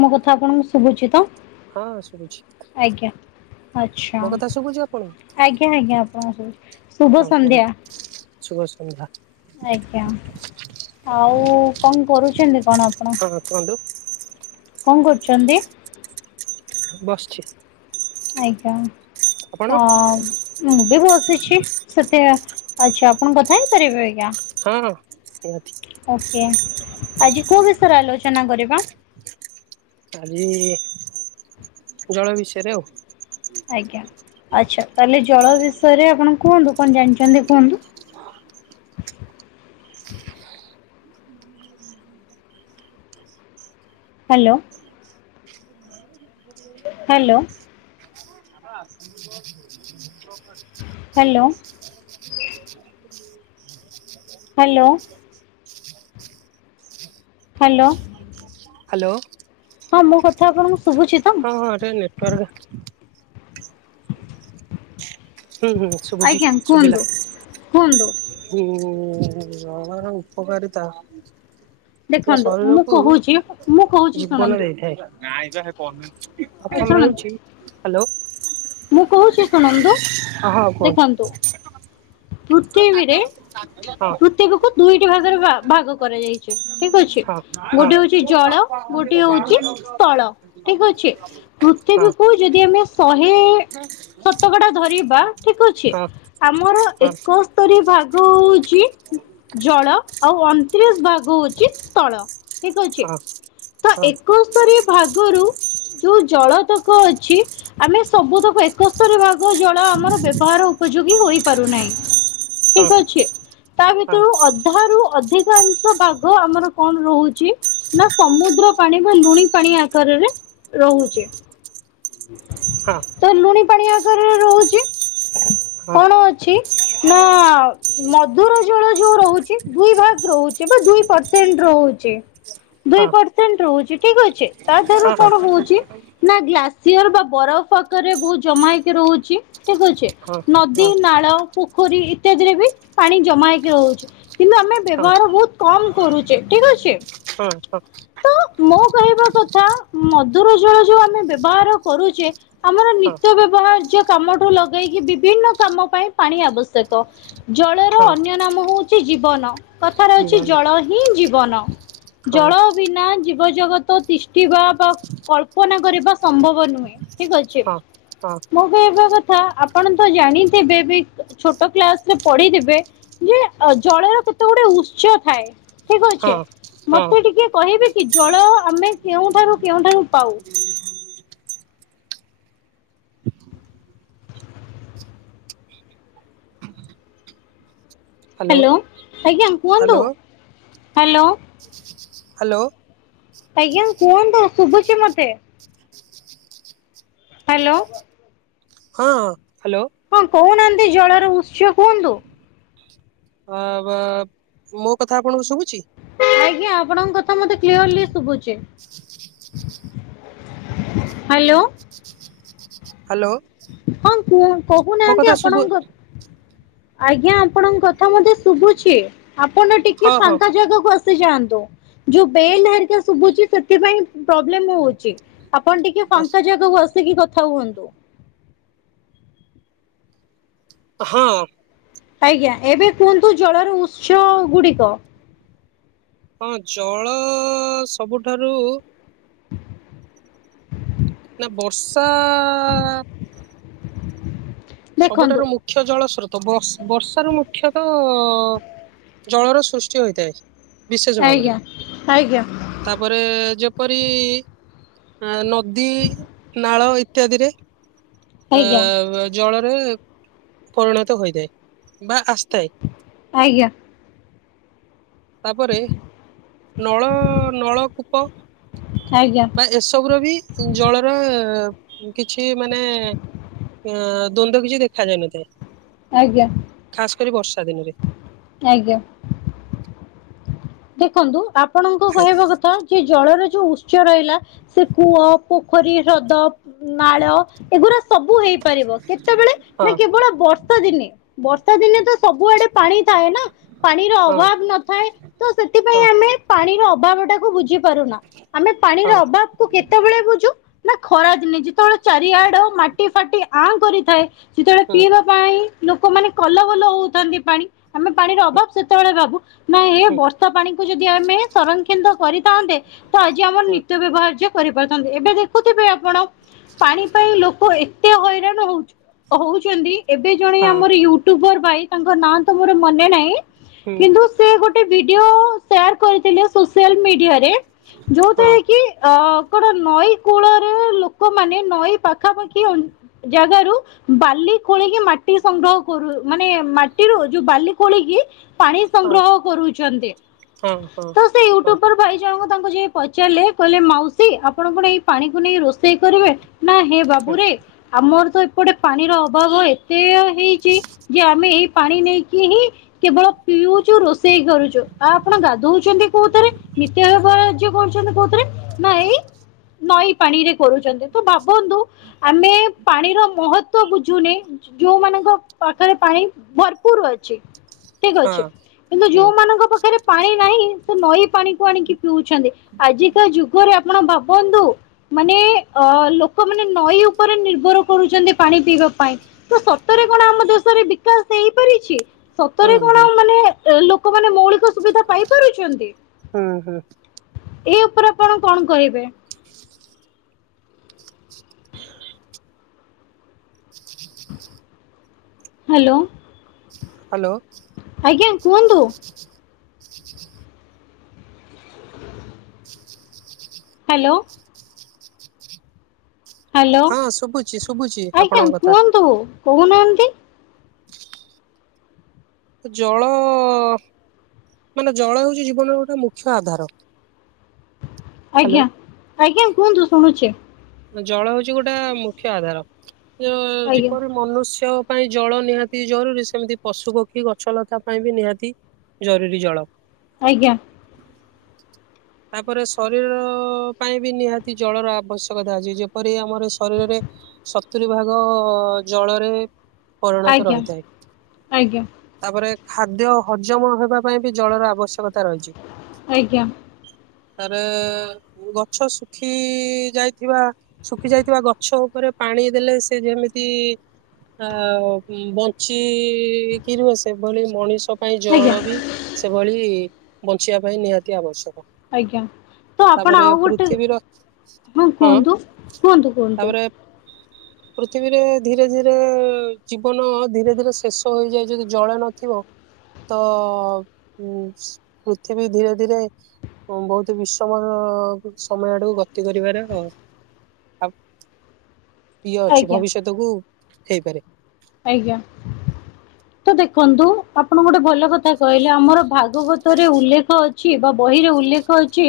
ମୋ କଥା ଆପଣଙ୍କୁ ଶୁଭୁଛି ତ? ହଁ ଶୁଭୁଛି। ଆଛା ମୋ କଥା ଶୁଭୁଛି ଆପଣଙ୍କୁ ଆଜ୍ଞା ଆଜ୍ଞା ଆପଣଙ୍କୁ ଶୁଭ ସଂଧ୍ୟା। ସୁୁଭ ସନ୍ଧ୍ୟା। ଆଜ୍ଞା ଆଉ କନ୍ କରୁଛନ୍ତି କଣ ଆପଣ? ହଁ କୁହନ୍ତୁ। କଂ କରୁଛନ୍ତି? ବସିଛି। ଆଜ୍ଞା ଆପଣ ଅ ହଁ। ମୁଁ ବି ବସିଛି ସେତେ ଆଚ୍ଛା ଆପଣ କଥା ହେଇପାରିବେ ଆଜ୍ଞା। ନିହାତି ଓକେ ଆଜି କୋଉ ବିଷୟରେ ଆଲୋଚନା କରିବା। ଆଜି ଜଳ ବିଷୟରେ ଆଉ। ଆଜ୍ଞା ଆଚ୍ଛା ତାହେଲେ ଜଳ ବିଷୟରେ ଆପଣ କୁହନ୍ତୁ କଣ ଜାଣିଛନ୍ତି କୁହନ୍ତୁ। Hello. [inaudible] Hello. [inaudible] Hello. [inaudible] [inaudible] Hello. Hello. Hello. ହଁ ମୋ କଥା ଆପଣଙ୍କୁ ଶୁଭୁଛି ତ? ହଁ ହଁ ଏ ଟି ନେଟୱାର୍କ ହୁଁ ହୁଁ ଶୁଭୁଚି ଆଜ୍ଞା ଶୁଭିଲା। କୁହନ୍ତୁ କୁହନ୍ତୁ ହୁଁ ଜଳର ଉପକାରିତା ପୁରା ଦେଖନ୍ତୁ ମୁଁ ଶରୀରକୁ କହୁଛି ମୁଁ କହୁଛି ଜୀବନ ଶୁଣନ୍ତୁ ଦେଇଥାଏ। [inaudible] ଶୁଣନ୍ତୁ ହାଲୋ। ମୁଁ କୋହୁଚି ଶୁଣନ୍ତୁ। ହଁ ହଁ କୁହନ୍ତୁ। ଦେଖନ୍ତୁ ପୃଥିବୀରେ ହଁ ପୃଥିବୀକୁ ଦୁଇଟି ଭାଗରେ ଭା ଭାଗ କରାଯାଇଛି ଠିକ ଅଛି। ହଁ ହଁ ଗୋଟିଏ ହୋଉଚି ଜଳ ଗୋଟିଏ ହୋଉଚି ସ୍ଥଳ ଠିକ ଅଛି। ହଁ। ପୃଥିବୀକୁୁ ଯଦି ଆମେ ଶହେ ହେ ଶତକଡ଼ା ଧରିବା ଠିକ ଅଛି ହଁ ହଁ ହଁ ଆମର ହଁ ହଁ ଏକସ୍ ସ୍ତରି ଭାଗ ହୋଉଚି ଜଳ ଆଉ ଅଣତିରିଶ ଭାଗ ହଉଛି ସ୍ଥଳ ଠିକ ଅଛି। ହଁ ହଁ ହଁ ତ ଏକୋଇସ୍ତରି ଭାଗରୁ ଯୋଉ ଜଳତକ ଅଛି ଆମେ ସବୁ ତକ ଏ ଏକସ୍ତରି ଭାଗ ଜଳ ଆମର ବ୍ୟବହାର ଉପଯୋଗୀ ହୋଇପାରୁନାହିଁ। ଠିକ ଅଛି ତା ହଁ ଭିତରୁ ଅ ଅଧା ରୁ ଅଧିକାଂଶ ଭାଗ ଆମର କଣ ରହୁଛି? ନା ସମୁଦ୍ର ପାଣି ବା ଲୁଣି ପାଣି ଆକାରରେ ରହୁଛି। [inaudible] ହଁ ତ ଲୁଣି ପାଣି ଆକାରରେ ରହୁଛି କଣ ଅଛି ନା ମଧୁର ଜଳ ଯୋଉ ରହୁଛି ଦୁଇ ଭାଗ ରହୁଛି ବା ଦୁଇ ପରସେଣ୍ଟ ରହୁଛି। ଦୁଇ ପରସେଣ୍ଟ ରହୁଛି ଠିକ ଅଛି ତା ଦିହରୁ କଣ ହଁ ହଉଛି ନା ଗ୍ଲା ସିଅର ବା ବରଫ ପାଖରେ ବହୁତ ଜମା ହେଇକି ରହୁଛି ଠିକ ଅଛି ହଁ ନଦୀ, ହଁ। ନାଳ ପୋଖରୀ ଇତ୍ୟାଦିରେ ବି ପାଣି ଜମା ହେଇକି ରହୁଛି କିନ୍ତୁ ଆମେ ହଁ ବ୍ୟବହାର ବହୁତ କମ କରୁଛେ ଠିକ ଅଛି। ହଁ ହଉ। ତ ମୋ କହିବା କଥା ମଧୁର ଜଳ ଯୋଉ ଆମେ ବ୍ୟବହାର କରୁଛେ ଆମର ହଁ ନିତ୍ୟ ବ୍ୟବହାର୍ଯ୍ୟ କାମଠୁ ଲଗେଇକି ବିଭିନ୍ନ କାମ ପାଇଁ ପାଣି ଆବଶ୍ୟକ। ଜଳର ହଁ ଅନ୍ୟ ନାମ ହଉଛି ଜୀବନ। କଥାରେ ଅଉଛି ଜୀବନ ଜଳ ହିଁ ଜୀବନ। ହଁ ଜଳ ବିନା ଜୀବଜଗତ ତିଷ୍ଠିବା ବା କଳ୍ପନା କରିବା ସ ସମ୍ଭବ ନୁହେଁ ଠିକ ଅଛି। ହଁ ହଁ ମୁଁ ମୁଁ ଏବେ କଥା ଆପଣ ତ ଜାଣିଥିବେ ବି ଛୋଟ କ୍ଲାସରେ ପଢିଥିବେ ଯେ ଜଳର କେତେ ଗୁଡେ ଉତ୍ସ ଥାଏ। ଠିକ ଅଛେ ହଁ ହଁ ମତେ ଟିକେ କହିବେ କି ଜଳ ଆମେ କେଉଁଠାରୁ କେଉଠାରୁ ପାଉ? ହ୍ୟାଲୋ ଆଜ୍ଞା କୁହନ୍ତୁ ହ୍ୟାଲୋ। [inaudible] ହାଲୋ ଆଜ୍ଞା କୁହନ୍ତୁ ଶୁଭୁଛି ମତେ। [inaudible] ହ୍ୟାଲୋ ହଁ ହ୍ୟାଲୋ। ହଁ କହୁନାହାନ୍ତି ଜଳର ଉତ୍ସ କୁହନ୍ତୁ? ହଁ ଆ ବା ମୋ କଥା ଆପଣଙ୍କୁ ଶୁଭୁଛି? ଆଜ୍ଞା ଆପଣଙ୍କ କଥା ମତେ କ୍ଲିୟରଲି ଶୁଭୁଛି। ହ୍ୟାଲୋ [inaudible] ହାଲୋ ହଁ କୁହ କହୁନାହାନ୍ତି ଆପଣଙ୍କ ଆଜ୍ଞା ଆପଣଙ୍କ କଥା ମତେ ଶୁଭୁଛି ଆପଣ ଟିକେ ହଁ ହଁ ଫାଙ୍କା ଜାଗାକୁ ଆସ ଯାଆନ୍ତୁ ଯୋଉ ବେଲ ହେରିକା ଶୁଭୁଛି ସେଥିପାଇଁ ପ୍ରୋବ୍ଲେମ ହଉଛି ଆପଣ ଟିକେ ଫାଙ୍କା ଜାଗାକୁ ଆସିକି କଥା ହୁଅନ୍ତୁ। ହଁ ଆଜ୍ଞା ଏବେ କୁହନ୍ତୁ ଜଳର ଉତ୍ସ ଗୁଡିକ ହଁ ଜଳ ସବୁଠାରୁ ନା ବର୍ଷା ଦେଖନ୍ତୁ। ସବୁଠାରୁ ମୁଖ୍ୟ ଜଳ ସ୍ରୋତ ବର୍ ବର୍ଷର ମୁଖ୍ୟତଃ ଜଳର ସୃଷ୍ଟି ହୋଇଥାଏ ବିଶେଷ ଭାବରେ। ଆଜ୍ଞା ଆଜ୍ଞା ତାପରେ ଯେପରି ଆ ନଦୀ ନାଳ ଇତ୍ୟାଦିରେ ଆ ଆଜ୍ଞା ଜଳରେ ପରିଣତ ହୋଇଥାଏ ବା ଆସିଥାଏ। ଆଜ୍ଞା। ତାପରେ ନଳ ନଳକୂପ। ଆଜ୍ଞା। ଏସବୁ ରେ ବି ଜଳର କିଛି ମାନେ ଅ ଦ୍ୱନ୍ଦ୍ୱ କିଛି ଦେଖାଯାନଥାଏ। ଆଜ୍ଞା। ଖାସ୍ କରି ବର୍ଷା ଦିନରେ। ଆଜ୍ଞା। ଦେଖନ୍ତୁ ଆପଣଙ୍କ କହିବା କଥା ସେ ଜଳର ଯଉ ଉତ୍ସ ରହିଲା ସେ କୂଅ, ପୋଖରୀ, ହ୍ରଦ, ନାଳ ଏଗୁୁରା ସବୁ ହେଇପାରିବ କେତେବେଳେ ହଁ ନା କେବଳ ବର୍ଷା ଦିନେ। ବର୍ଷା ଦିନେ ତ ସବୁଆଡେ ପାଣି ଥାଏ ନା ପାଣିର ହଁ ଅଭାବ୍ ନଥାଏ। ତ ସେଥିପାଇଁ ହଁ ଆମେ ପାଣିର ଅଭାବ ଟାକୁ ବୁଝିପାରୁନା ଆମେ ପାଣିର ହଁ ଅଭାବ୍ କେତେବେଳେ ବୁଝୁ ନା ଖରା ଦିନେ ଯେତେବେଳେ ଚାରିଆଡ ମାଟି ଫାଟି ଆଁ କରିଥାଏ। ଯେତେବେଳେ ହୁଁ ପିଇବା ପାଇଁ ଲୋକମାନେ କଲ ବଲ ହଉଥାନ୍ତି ପାଣି ଆମେ ପାଣିର ଅଭାବ ସେତେବେଳେ ଭାବୁ ନା ଏ ହୁଁ ବର୍ଷ ପାଣି କୁ ଯଦି ଆମେ ସଂରକ୍ଷିତ କରିଥାନ୍ତେ ତ ଆଜି ଆମର ହୁଁ ନିତ୍ୟ ବ୍ୟବହାର କରିପାରୁଥାନ୍ତେ ଏବେ ଦେଖୁଥିବେ ଆପଣ ପାଣି ପାଇଁ ଲୋକ ଏତେ ହଇରାଣ ହଉଚୁ ହଉଚନ୍ତି ଏବେ ଜଣେ ହଁ ଆମର ୟୁଟୁବର ଭାଇ ତାଙ୍କ ନାଁ ତ ମୋର ମନେ ନାହିଁ ହୁଁ କିନ୍ତୁ ସେ ଗୋଟେ ଭିଡିଓ ସେୟାର କରିଥିଲେ ସୋସିଆଲ ମିଡିଆରେ ରେ ହଁ ଯଉଥିରେ କି- ଅ କଣ ନଈ କୂଳରେ ଲୋକମାନେ ନଈ ପାଖାପାଖି ଅ ଜାଗାରୁ ବାଲି ଖୋଳିକି ମାଟି ସଂଗ୍ରହ କରୁ- ମାନେ ମାଟିରୁ ଯଉ ବାଲି ଖୋଳିକି ପାଣି ହଁ ସଂଗ୍ରହ କରୁଚନ୍ତି ହଁ ହଁ ତ ହଁ ୟୁଟୁବର ଭାଇ ଜଣଙ୍କୁ ତାଙ୍କୁ ଯାଇ ପଚାରିଲେ କହିଲେ ମାଉସୀ ଆପଣ କଣ ଏଇ ପାଣିକୁ ନେଇ ରୋଷ୍ ଷେଇ କରିବେ ନା ହେ ବାବୁ ହଁ ରେ ଆମର ତ ଏପଟେ ପାଣିର ଅଭାବ ହୁଏ ସେୟା ହେଇଚି ଯେ ଆମେ ଏଇ ପାଣି ନେଇକି ହିଁ କେବଳ ପିଉଚୁ ରୋଷେଇ କରୁ। ଚୁ ତ ଆପଣ ଗାଧଉଚନ୍ତି କୋଉଥିରେ ନିତ୍ୟବ୍ୟବହାର୍ଯ୍ୟ କରୁଚନ୍ତି କୋଉଥିରେ? ନାଇଁ ନଈ ପାଣିରେ କରୁଚନ୍ତି ତ ଭାବନ୍ତୁ ଆମେ ପାଣିର ମହତ୍ବ ବୁଝୁନେ ଯଉମାନଙ୍କ ପାଖେରେ ପାଣି ଭରପୁର୍ ଅଛି। ଠିକ୍ ଅଛି ହଁ କିନ୍ତୁ ହୁଁ ଯଉମାନଙ୍କ ପାଖରେ ପାଣି ନାହିଁ ସେ ନଈ ପାଣିକୁ ଆଣିକି ପିଉଚନ୍ତି ଆଜିକା ଯୁଗରେ ଆପଣ ଭାବନ୍ତୁ ମାନେ ଅ- ଲୋକମାନେ ନଈ ଉପରେ ନିର୍ଭର କରୁଚନ୍ତି ପାଣି ପିଇବା ପାଇଁ। ତ ସତରେ କଣ ଆମ ଦେଶରେ ବିକାଶ୍ ହେଇପାରିଚି? ସତରେ ହୁଁ ହୁଁ କଣ ମାନେ ଲୋକମାନେ ମୌଳିକ ସୁବିଧା ପାଇପାରୁଚନ୍ତି? ହୁଁ ହୁଁ ଏଇ ଉପରେ ଆପଣ କଣ୍ କହିବେ? ହାଲୋ। ହାଲୋ। ଆଜ୍ଞା କୁହନ୍ତୁ। ହାଲୋ। ହାଲୋ। ହଁ ଶୁଭୁଛି ଶୁଭୁଛି ଆପଣଙ୍କ କଥା ଜଳ ମାନେ ଜଳ ହଉଚି ଜୀବନର ଗୋଟେ ମୁଖ୍ୟ ଆଧାର। ହ୍ୟାଲୋ ଆଜ୍ଞା -ଆଜ୍ଞା କୁହନ୍ତୁ ଶୁଣୁଚି। ଜଳ ହଉଚି ଗୋଟେ ମୁଖ୍ୟ ଆଧାର ଅ- ଆଜ୍ଞା ଯେପରି ମନୁଷ୍ୟ ପାଇଁ ଜଳ ନିହାତି ଜରୁରୀ ସେମିତି ପଶୁ ପକ୍ଷୀ ଗଛଲତା ପାଇଁ ବି ନିହାତି ଜରୁରୀ ଜଳ। ଆଜ୍ଞା। ତାପରେ ଶରୀର ପାଇଁ ବି ନିହାତି ଜଳର ଆବଶ୍ୟକତା ଅଛି ଯେପରି ଆମର ଶରୀରରେ ସତୁରି ଭାଗ ଜଳରେ ପରିଣତ ଆଜ୍ଞା ରହିଥାଏ। ଆଜ୍ଞା ତାପରେ ଖାଦ୍ୟ ହଜମ ହେବା ପାଇଁ ବି ଜଳର ଆବଶ୍ୟକତା ରହିଚି। ଆଜ୍ଞା। ତାରେ ଗଛ ଶୁଖି ଯାଇଥିବା ଶୁଖି ଯାଇଥିବା ଗଛ ଉପରେ ପାଣି ଦେଲେ ସେ ଯେମିତି ଆଉ ବଞ୍ଚିି କି ରୁହେ। ସେଭଳି ମଣିଷ ପାଇଁ ଆଜ୍ଞା ଜଳ ବି ସେଭଳି ବଞ୍ଚିବା ପାଇଁ ନିହାତି ଆବଶ୍ୟକ। ଆଜ୍ଞା ତ ଆପଣ ତାପରେ ଆଉ ଗୋଟେ, ପୃଥିବୀର ହଁ କୁହନ୍ତୁ କୁହନ୍ତୁ କୁହନ୍ତୁ। ତାପରେ ପୃଥିବୀରେ ଧୀରେ ଧୀରେ ଜୀବନ ଧୀରେ ଧୀରେ ଶେଷ ହେଇଯାଏ। ଯଦି ଜଳ ନଥିବ ତ ଉ ପୃଥିବୀ ଧୀରେ ଧୀରେ ବହୁତ ବିଷମର ସମୟ ଆଡକୁ ଗତି କରିବାର ଆ ଇଏ ଅଛି ଆଜ୍ଞା ଭବିଷ୍ୟତକୁ ହେଇପାରେ। ଆଜ୍ଞା। ତ ଦେଖନ୍ତୁ ଆପଣ ଗୋଟେ ଭଲ କଥା କହିଲେ ଆମର ଭାଗବତରେ ଉଲ୍ଲେଖ ଅ ଛି ବା ବହିରେ ଉଲ୍ଲେଖ ଅଛି।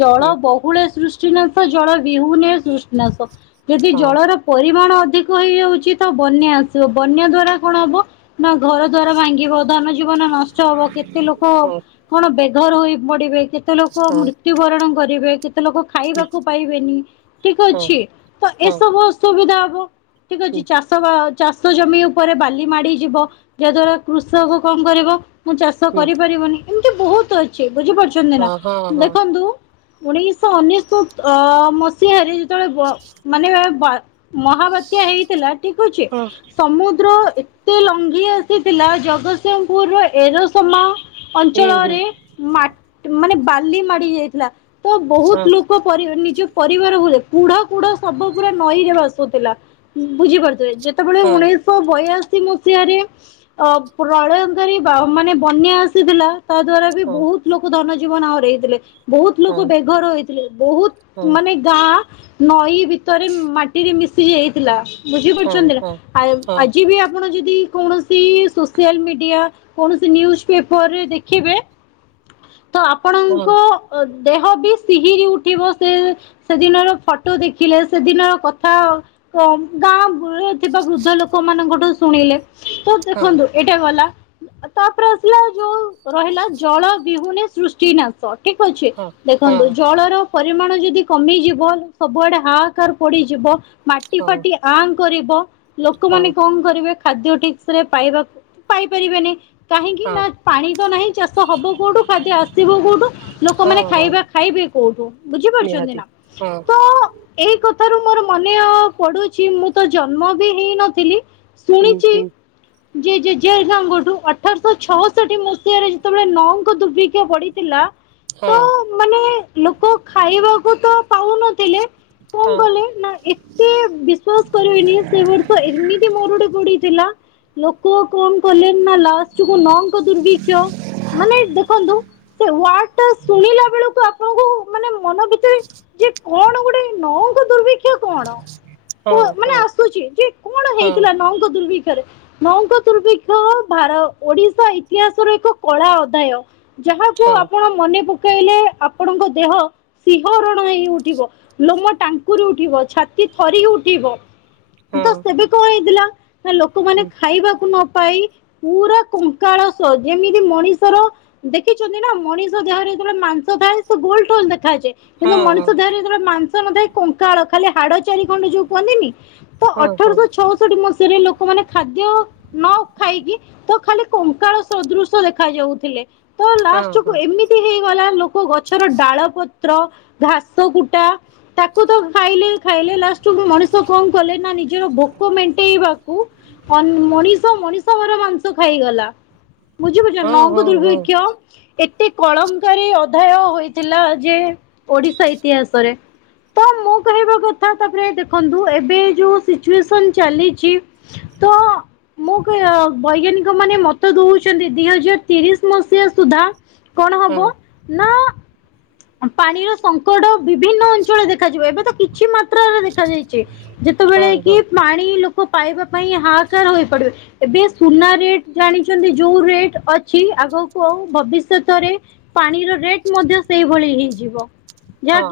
ଜଳ ହୁଁ ବହୁଳ ସୃଷ୍ଟିନାଶ ଜଳ ବିହୁନେ ସୃଷ୍ଟିନାଶ। ଏଠି ହଁ ଜଳର ପରିମାଣ ଅଧିକ ହେଇଯାଉଛି ତ ବନ୍ୟା ଆସୁ [unintelligible] ବନ୍ୟା ଦ୍ଵାରା କଣ ହବ ନା ଘର ଦ୍ଵାରା ଭାଙ୍ଗିବ। ଧନ ଯିବ୍ ଜୀବନ ନଷ୍ଟ ହବ କେତେ ଲୋକ ହଁ କଣ ବେଘର ହୋଇ ପଡିବେ। କେତେ ଲୋକ ହଁ ମୃ ତ୍ୟୁବରଣ କରିବେ କେତେ ଲୋକ ଖାଇବାକୁ ପାଇବେନି ଠିକ ହଁ ଅଛି। ତ ହଁ ଏସବୁ ସୁବିଧା ହବ ଠିକ ଅଛି ହୁଁ ଚାଷ ବା ଚାଷ ଜମି ଉପରେ ବାଲି ମାଡି ଯିବ, ଯାଦ୍ଵାରା କୃଷକ କଣ କରିବ ମୁଁ ଚାଷ ହୁଁ କରିପାରିବନି। ଏମିତି ବହୁତ ଅଛି ବୁଝିପାରୁଚନ୍ତି ନା। ହଁ ହଁ ହଁ ହଁ ଦେଖନ୍ତୁ ଉଣେଇଶହ ଅନେଶୋତ ମ ସିହାରେ ଯେତେବେଳେ ବ ମାନେ ବା ମହାବାତ୍ୟା ହେଇଥିଲା ଠିକ ଅଛି। ସମୁଦ୍ର ଏତେ ଲଙ୍ଘି ଆସିଥିଲା ଜଗତସିଂହପୁର୍ ର ଏରୋସମା ହୁଁ ହୁଁ ଅଞ୍ଚଳରେ ମାଟ୍ ମାନେ ବାଲି ମାଡି ଯାଇଥିଲା। ତ ହଁ ବହୁତ୍‌ ଲୋକ ପରିବାର ନିଜ ପରିବାର ହୁଏ କୁଢ କୁଢ ସବ ପୁରା ନଈରେ ଭାସୁଥିଲା ବୁଝି ପାରୁଥିବେ। ସେତେବେଳେ ହଁ ଉଣେଇଶହ ବୟାଅଶୀ ମସିହାରେ ଅ ପ୍ରଳୟଙ୍କାରୀ ବା ମାନେ ବନ୍ୟା ଆସିଥିଲା ତା ଦ୍ଵାରା ବି ବହୁତ ଲୋକ ଧନ ଜୀବନ ହରେଇଥିଲେ। ବହୁତ ହଁ ଲୋକ ବେଘର ହେଥିଲେ। ହଁ ବହୁତ ମାନେ ଯାହା ନଈ ଭିତରେ ମାଟିରେ ମିଶି ଯାଇଥିଲା। ବୁଝି ହଁ ପାରୁଚନ୍ତି ନା? ହଁ ଆ ହଁ। ଆଜି ବି ଆପଣ ଯଦି କୌଣସି ସୋସିଆଲ ମିଡିଆ କୌଣସି ନିୟୁଜ ପେପର ରେ ଦେଖିବେ, ତ ଆପଣ ହଁ। ଙ୍କ ଅ ଦେହ ବି ସିହିରି ଉଠିବ ସେ ସେଦିନର ଫଟୋ ଦେଖିଲେ, ସେଦିନର କଥା ଗାଁ [unintelligible] ଥିବା ବୃଦ୍ଧ ଲୋକ ମାନଙ୍କଠୁ ଶୁଣିଲେ, ତ ହଁ ଦେଖନ୍ତୁ ଏଇଟା ଗଲା। ତାପରେ ଆସିଲା ଯୋଉ ରହିଲା ଜଳ ବିହୁନେ ସୃଷ୍ଟି ନା ସ ଠିକ ଅଛି। ହଁ ହଁ ହଁ ହଁ ଦେଖନ୍ତୁ ହଁ ଜଳର ପରିମାଣ ଯଦି କମିଯିବ ସବୁଆଡେ ହାଆକାର ପଡିଯିବ ମାଟି ଫାଟି ଆଁ କରିବ। ଲୋକମାନେ ହଁ କଣ କରିବେ ଖାଦ୍ୟ ଠିକ ସେରେ ପାଇବାକୁ ପାଇପାରିବେନି। କାହିଁକି ହଁ ନା ପାଣି ତ ନାହିଁ ଚାଷ ହବ କୋଉଠୁ ଖାଦ୍ୟ ଆସିବ କୋଉଠୁ? ହଁ ଲୋକମାନେ ହଁ ଖାଇବା ଖାଇବେ କୋଉଠୁ? ବୁଝିପାରୁଛନ୍ତି ନିହାତି ନା? ହଁ। ଏହି କଥାରୁ, ମୋର ମନେଅ ପଡୁଚି। ମୁଁ ତ ଜନ୍ମ ବି ହେଇନଥିଲି। ହୁଁ ଶୁଣିଚି। ହୁଁ ଜେ ଜେଜେ ହେରିକାଙ୍କଠୁ, ଅଠରଶହ ଛଅଷଠି ମସିହାରେ, ଯେତେବେଳେ ନଅଙ୍କ ଦୁର୍ଭିକ୍ଷ ପଡିଥିଲା ତ, ହଁ ମାନେ ଲୋକ ଖାଇବାକୁ ତ ପାଉନଥିଲେ। କଅଁ ହଁ କଲେ ନା, ଏତେ ବିଶ୍ଵାସ କରିବେନି କ ଏମିତି ମରୁଡି ପଡ଼ି ଥିଲା। ଲୋକ କଣ କଲେ ନା, ଲାଷ୍ଟ କୁ ନଙ୍କ ଦୁର୍ଭିକ୍ଷ ମାନେ, ଦେଖନ୍ତୁ ସେ ୱାର୍ଡ ଟା ଶୁଣିଲା ବେଳକୁ ଆ ଆପଣଙ୍କୁ, ମାନେ ମନ ଭିତରେ ଯେ କଣ ଗୋଟେ ନଅଙ୍କ ଦୁର୍ଭିକ୍ଷ ର୍ଭିକ୍ଷ କଣ? ହଁ ତ ମାନେ ଆସୁଛି। ଯେ କଣ ହଁ ହେଇଥିଲା, ନଅଙ୍କ ଦୁର୍ଭିକ୍ଷ ରେ? ନଅଙ୍କ ଦୁର୍ଭିକ୍ଷ, ଭାର ଓଡିଶା ଇତିହାସର ଏକ କଳା ଅଧ୍ୟାୟ ଯାହା ହଁ। ଆପଣ ମନେ ପକାଇଲେ, ଆପଣଙ୍କ ଦେହ ସିହରଣ ହେଇ ଉଠିବ, ଲୋମ ଟାଙ୍କୁରି ଉଠିବ, ଛାତି ଥରି ଉଠିବ। ହଁ ତ ହଁ ସେବେ କଣ ହେଇଥିଲା, ନା ଲୋକମାନେ ହୁଁ ଖାଇବାକୁ ନ ପାଇ ପୁରା କଙ୍କାଳସ ଯେମିତି ମଣିଷର ଦେଖିଛନ୍ତି ନା। ମଣିଷ ଦେହରେ ଯେତେବେଳେ ମାଂସ ଥାଏ, ସେ ଗୋଲ ଠୋଲ ଦେଖାଯାଏ କିନ୍ତୁ, ହଁ ମଣିଷ ଦେହରେ ଯେତେବେଳେ ମାଂସ ନଥାଏ। କଙ୍କାଳ ଖାଲି, ହାଡ ଚାରି ଖଣ୍ଡ ଯୋଉ କୁହନ୍ତିନି ତ ହଁ ହଁ ଅଠରଶହ ଛଅଷଠି ମସିହାରେ ଲୋକମାନେ ଖାଦ୍ୟ ନ ଖାଇକି, ତ ଖାଲି କଙ୍କାଳ ସଦୃଶ ଦେଖା ଯାଉଥିଲେ। ତ ହଁ ଲାଷ୍ଟକୁ ଏମିତି ହେଇଗଲା, ଲୋ କୋ ଗଛର ଡାଳ, ପତ୍ର, ଘାସ, କୁଟା, ତାକୁ ତ ଖାଇଲେ ହି ଖାଇଲେ, ଲାଷ୍ଟକୁ ମଣିଷ କଣ କଲେ ନା ନିଜର ଭୋକ ମେଣ୍ଟେଇବାକୁ, ଅନ ମଣି ଷ ମଣିଷ ମରା ମାଂସ ଖାଇଗଲା। ବୁଝି ପାରୁଛନ୍ତି ହଁ ହଁ ହଁ ନଅଙ୍କ ହଁ ଦୁର୍ଭିକ୍ଷ ଏତେ କଳଙ୍କାରି ଅଧ୍ୟାୟ ହୋଇଥିଲା ଯେ, ଓଡିଶା ଇତିହାସରେ। ତ ମୁଁ କହିବା କଥା, ତାପରେ ଦେଖନ୍ତୁ ଏବେ ଯୋଉ ସିଚୁଏସନ ଚାଲିଛି ତ ମୁଁ କି ଆଉ ବୈଜ୍ଞାନିକ ମାନେ ମତ ଦଉଛନ୍ତି ଦି ହଜାର ତିରିଶ ମସିହା ସୁଦ୍ଧା କଣ ହବ ନା ପାଣିର ସଙ୍କଟ ବିଭିନ୍ନ ଅଞ୍ଚଳରେ ଦେଖାଯିବ, ଏବେ ତ କିଛି ମାତ୍ରରେ ଦେଖାଯାଇଛି। ହଁ ଯେତେବେଳେ ହଁ ହଁ କି ପାଣି ଲୋକ ପାଇବା ପାଇଁ ହାହାକାର ହୋଇପଡିବେ। ଏବେ ସୁନା ରେଟ୍ ଜାଣିଛନ୍ତି ଯୋଉ ରେଟ ଅଛି, ଆଗକୁ ଆଉ ଭବିଷ୍ୟତରେ ପାଣିର ରେଟ ମଧ୍ୟ ସେଇଭଳି ହେଇଯିବ ହଁ ଯାହାକି